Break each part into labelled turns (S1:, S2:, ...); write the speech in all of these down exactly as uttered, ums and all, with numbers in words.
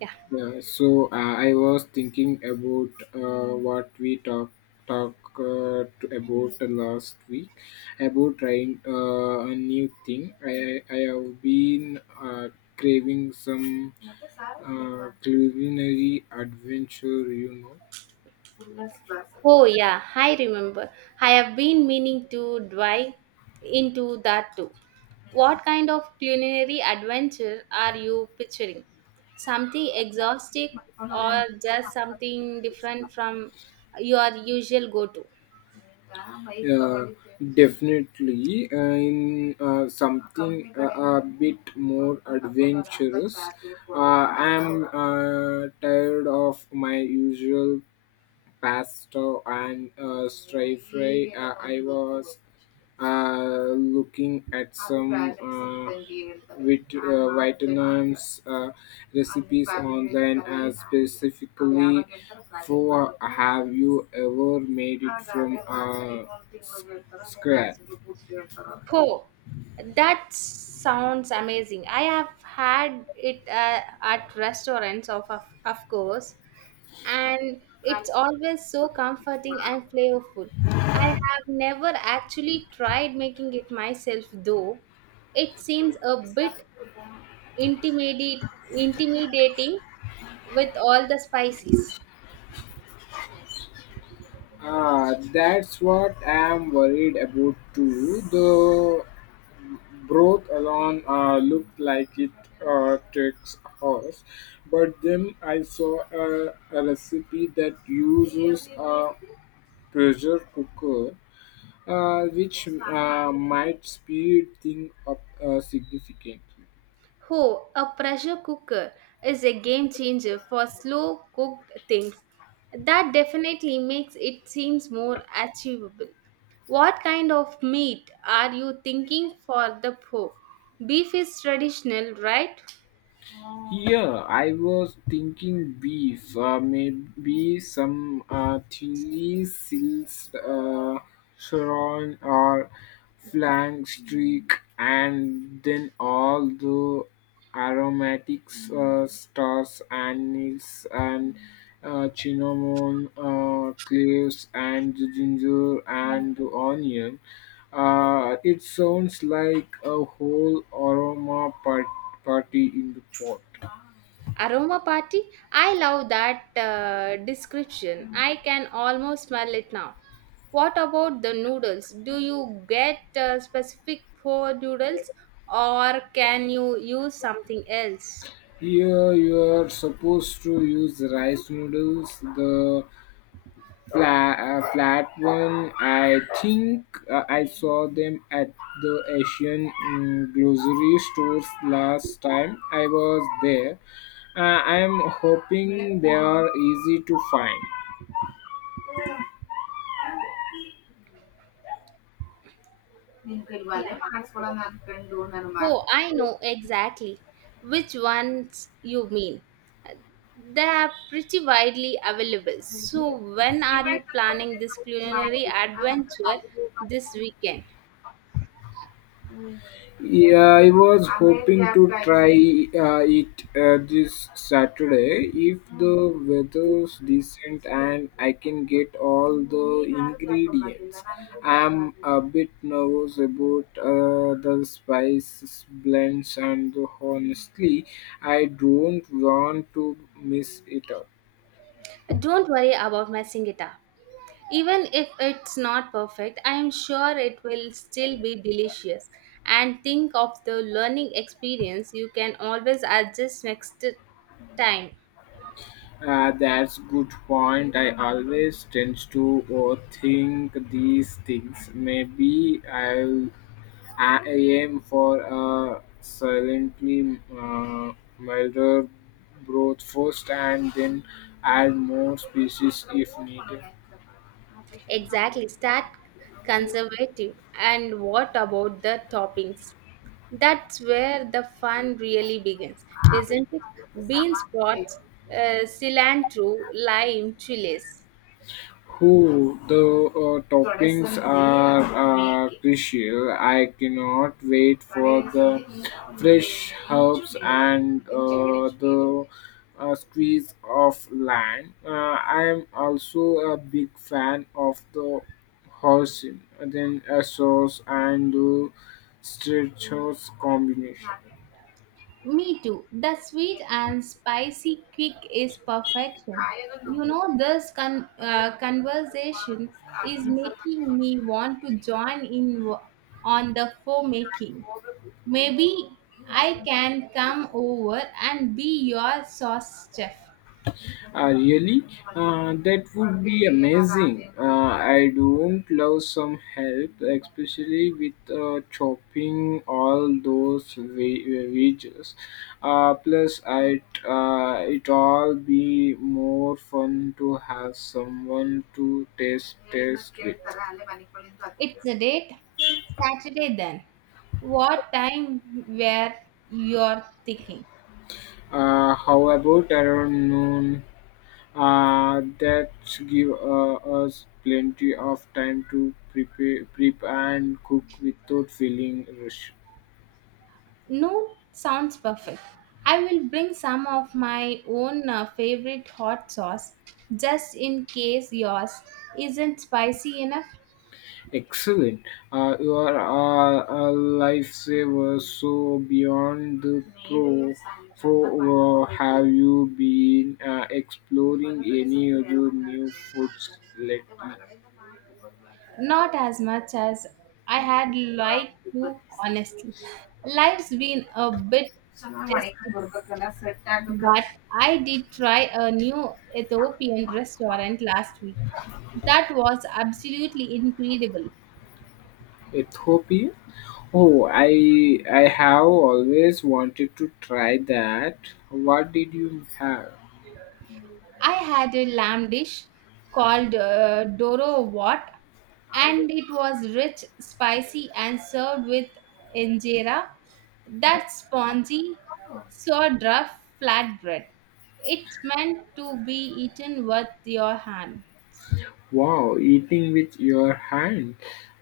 S1: Yeah.
S2: Yeah, so uh, I was thinking about uh, what we talk talk uh, to- about last week about trying uh, a new thing. I I have been uh, craving some uh, culinary adventure, you know.
S1: Oh, yeah, I remember. I have been meaning to dive into that too. What kind of culinary adventure are you picturing? Something exotic, or just something different from your usual go to?
S2: Yeah, definitely. Uh, in uh, something uh, a bit more adventurous. Uh, I am uh, tired of my usual pesto and uh, stir fry. Uh, I was uh, looking at some uh, with uh, vietnam's uh, recipes online, uh, specifically for. Have you ever made it from uh, s- scratch?
S1: Oh, that sounds amazing. I have had it uh, at restaurants, of, of, of course, and it's always so comforting and flavorful. I have never actually tried making it myself though. It seems a bit intimidate, intimidating with all the spices.
S2: Ah, that's what I'm worried about too, though. Broth alone uh, looked like it uh, takes hours, but then I saw a, a recipe that uses a pressure cooker, uh, which uh, might speed things up uh, significantly.
S1: Oh, a pressure cooker is a game changer for slow cooked things. That definitely makes it seems more achievable. What kind of meat are you thinking for the po? Beef is traditional, right?
S2: Yeah, I was thinking beef, uh, maybe some uh, chili sills, uh, sharon or flank streak, and then all the aromatics, uh, stars, anise, and uh, cinnamon, uh, cloves, and ginger and onion. Uh, it sounds like a whole aroma par- party in the pot.
S1: Aroma party? I love that uh, description. I can almost smell it now. What about the noodles? Do you get uh, specific for noodles, or can you use something else?
S2: Here you are supposed to use rice noodles, the flat, uh, flat one. I think uh, I saw them at the Asian mm, grocery stores last time I was there. Uh, I am hoping they are easy to find.
S1: Yeah. Oh, I know exactly which ones you mean. They are pretty widely available. So, when are you planning this culinary adventure this weekend?
S2: Yeah, I was hoping to try uh, it uh, this Saturday if the weather's decent and I can get all the ingredients. I'm a bit nervous about uh, the spices blends and honestly, I don't want to mess it up.
S1: Don't worry about messing it up. Even if it's not perfect, I am sure it will still be delicious. And think of the learning experience, you can always adjust next time.
S2: Uh, that's good point. I always tend to overthink these things. Maybe I'll I aim for a silently uh, milder growth first and then add more species if needed.
S1: Exactly, start conservative. And what about the toppings? That's where the fun really begins, isn't it? Bean sprouts, uh, cilantro, lime, chilies.
S2: Who the uh, toppings are uh, crucial. I cannot wait for the fresh herbs and uh, the uh, squeeze of lime. Uh, I am also a big fan of the hoisin, then a sauce and the straight combination.
S1: Me too. The sweet and spicy kick is perfection. You know, this con- uh, conversation is making me want to join in w- on the faux making. Maybe I can come over and be your sauce chef.
S2: Uh, really? Uh, that would be amazing. Uh, I don't love some help, especially with uh, chopping all those ve- veggies. Uh, plus, it uh, it all be more fun to have someone to taste taste with.
S1: It's a date. Saturday then. What time were you thinking?
S2: Uh, how about around noon? Uh, that give uh, us plenty of time to prepare, prep and cook without feeling rushed.
S1: No, sounds perfect. I will bring some of my own uh, favorite hot sauce just in case yours isn't spicy enough.
S2: Excellent. Uh, you are uh, a lifesaver. So beyond the pro, pro uh, have you been uh, exploring any other new foods lately?
S1: Not as much as I had liked to, honestly. Life's been a bit testy, but I did try a new Ethiopian restaurant last week. That was absolutely incredible.
S2: Ethiopia? Oh, I I have always wanted to try that. What did you have?
S1: I had a lamb dish called uh, Doro Wat, and it was rich, spicy, and served with injera, that spongy, sourdough flatbread. It's meant to be eaten with your hand.
S2: Wow, eating with your hand.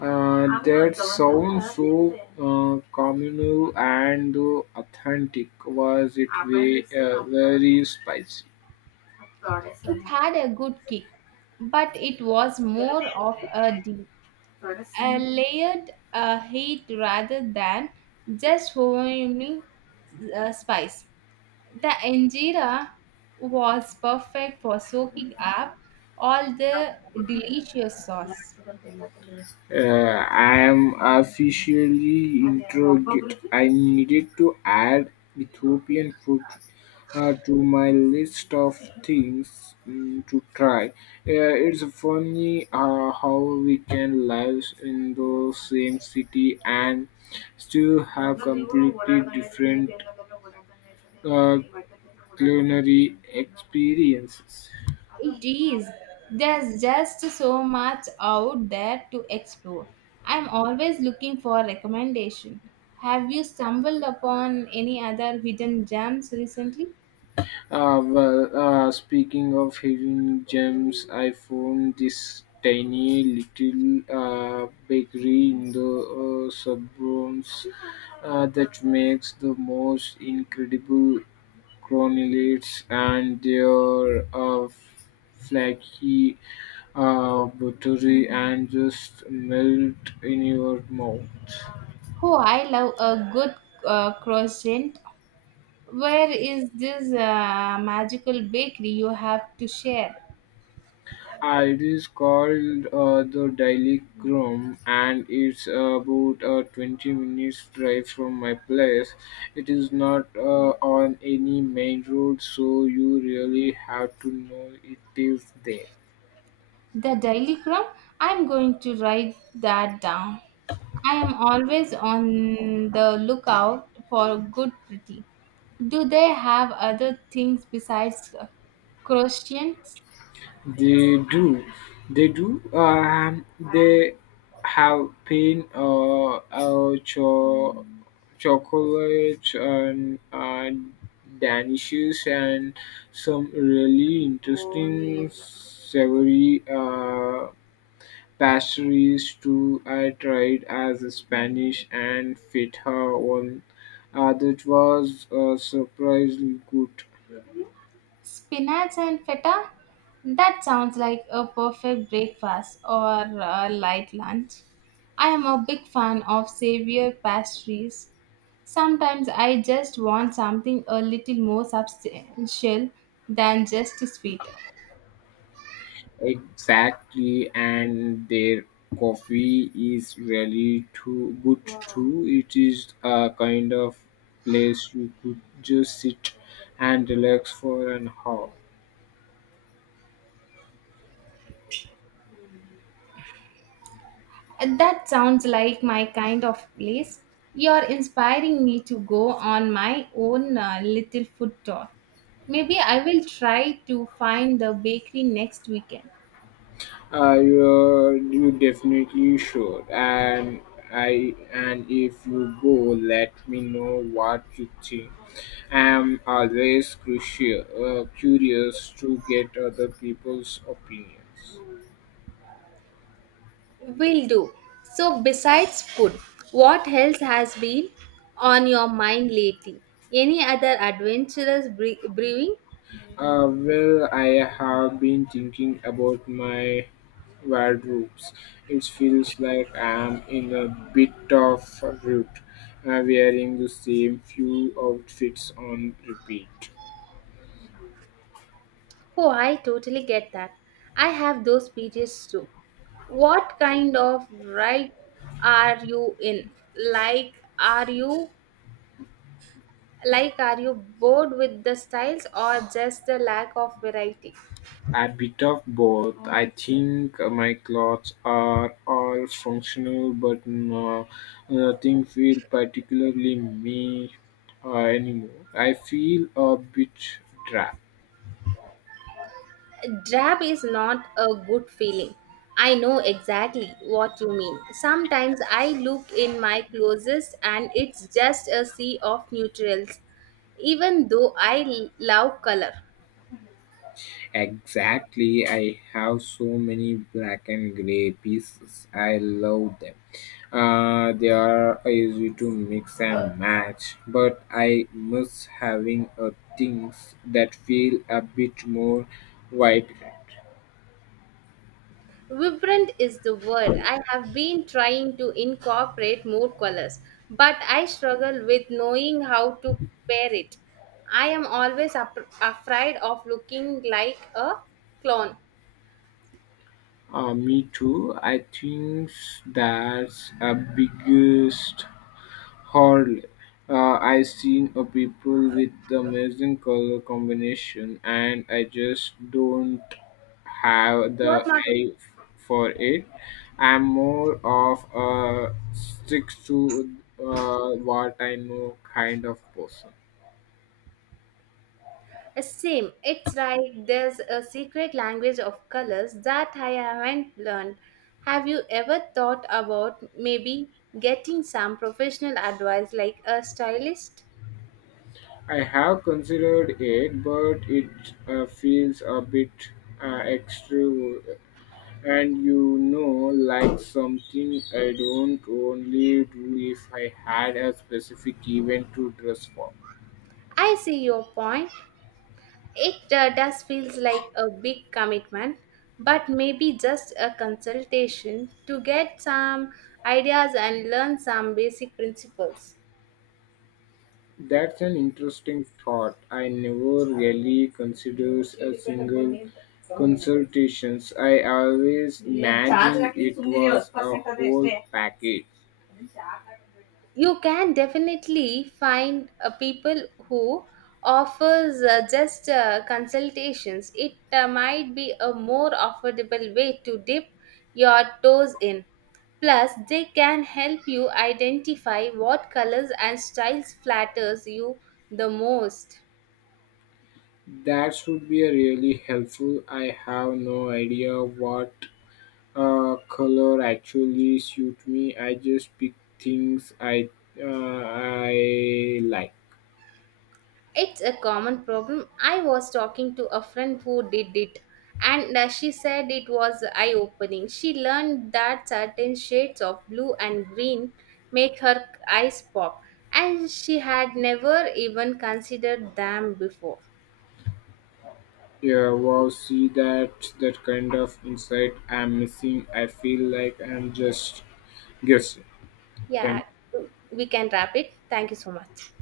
S2: Uh, that sounds so uh, communal and authentic. Was it very, uh, very spicy?
S1: It had a good kick, but it was more of a deep, a layered uh, heat rather than just homemade uh, spice. The injera was perfect for soaking up all the delicious sauce.
S2: Uh, I am officially interrogate. I needed to add Ethiopian food uh, to my list of things mm, to try. Uh, it's funny uh, how we can live in the same city and still have completely different uh, culinary experiences.
S1: It is. There's just so much out there to explore. I'm always looking for recommendation. Have you stumbled upon any other hidden gems recently?
S2: Uh, well, uh, speaking of hidden gems, I found this tiny little uh, bakery in the uh, suburbs uh, that makes the most incredible cronulates and their uh, flaky uh, buttery and just melt in your mouth.
S1: Oh, I love a good uh, croissant. Where is this uh, magical bakery? You have to share.
S2: Uh, it is called uh, the Daily Grum and it's about a twenty minutes drive from my place. It is not uh, on any main road, so you really have to know it is there.
S1: The Daily Crumb, I'm going to write that down. I am always on the lookout for good pretty. Do they have other things besides croissants,
S2: They do, they do. Um, they have pain, uh, uh cho- chocolate and uh, danishes and some really interesting savory uh, pastries too. I tried as a Spanish and feta one. Uh, that was uh, surprisingly good.
S1: spinach, and feta? That sounds like a perfect breakfast or a light lunch. I am a big fan of savory pastries. Sometimes I just want something a little more substantial than just sweet.
S2: Exactly, and their coffee is really too good too. It is a kind of place you could just sit and relax for an hour.
S1: And that sounds like my kind of place. You're inspiring me to go on my own uh, little food tour. Maybe I will try to find the bakery next weekend.
S2: Uh, you're, you definitely should. And I and if you go, let me know what you think. I'm always crucial, uh, curious to get other people's opinions.
S1: Will do. So, besides food, what else has been on your mind lately? Any other adventurous bre- brewing?
S2: Uh, well, I have been thinking about my wardrobes. It feels like I'm in a bit of a rut, uh, wearing the same few outfits on repeat.
S1: Oh, I totally get that. I have those pages too. What kind of ride are you in? Like, are you like are you bored with the styles, or just the lack of variety?
S2: A bit of both. I think my clothes are all functional, but no, nothing feel particularly me uh, anymore. I feel a bit dry.
S1: Drab is not a good feeling. I know exactly what you mean. Sometimes I look in my closest and it's just a sea of neutrals, even though I l- love color.
S2: Exactly, I have so many black and gray pieces. I love them. Uh, they are easy to mix and match, but I miss having uh, things that feel a bit more vibrant.
S1: Vibrant is the word. I have been trying to incorporate more colors, but I struggle with knowing how to pair it. I am always ap- afraid of looking like a clone.
S2: Uh, me too. I think that's a biggest Hardly. Uh, I seen a people with amazing color combination, and I just don't have
S1: What
S2: the
S1: my
S2: eye for it. I'm more of a sticks to uh, what I know kind of person.
S1: uh, same. It's like there's a secret language of colors that I haven't learned. Have you ever thought about maybe getting some professional advice, like a stylist?
S2: I have considered it, but it uh, feels a bit uh, extra And you know, like something I don't only do if I had a specific event to dress for.
S1: I see your point. It uh, does feels like a big commitment, but maybe just a consultation to get some ideas and learn some basic principles.
S2: That's an interesting thought. I never really considers a single consultations. I always imagine it was a whole package.
S1: You can definitely find uh, people who offers uh, just uh, consultations. It uh, might be a more affordable way to dip your toes in. Plus, they can help you identify what colors and styles flatters you the most.
S2: That would be a really helpful. I have no idea what uh, color actually suit me. I just pick things I uh, I like.
S1: It's a common problem. I was talking to a friend who did it, and uh, she said it was eye opening. She learned that certain shades of blue and green make her eyes pop, and she had never even considered them before.
S2: Yeah, wow, see that that kind of insight I'm missing. I feel like I'm just guessing.
S1: Yeah,
S2: Thank
S1: we can wrap it. Thank you so much.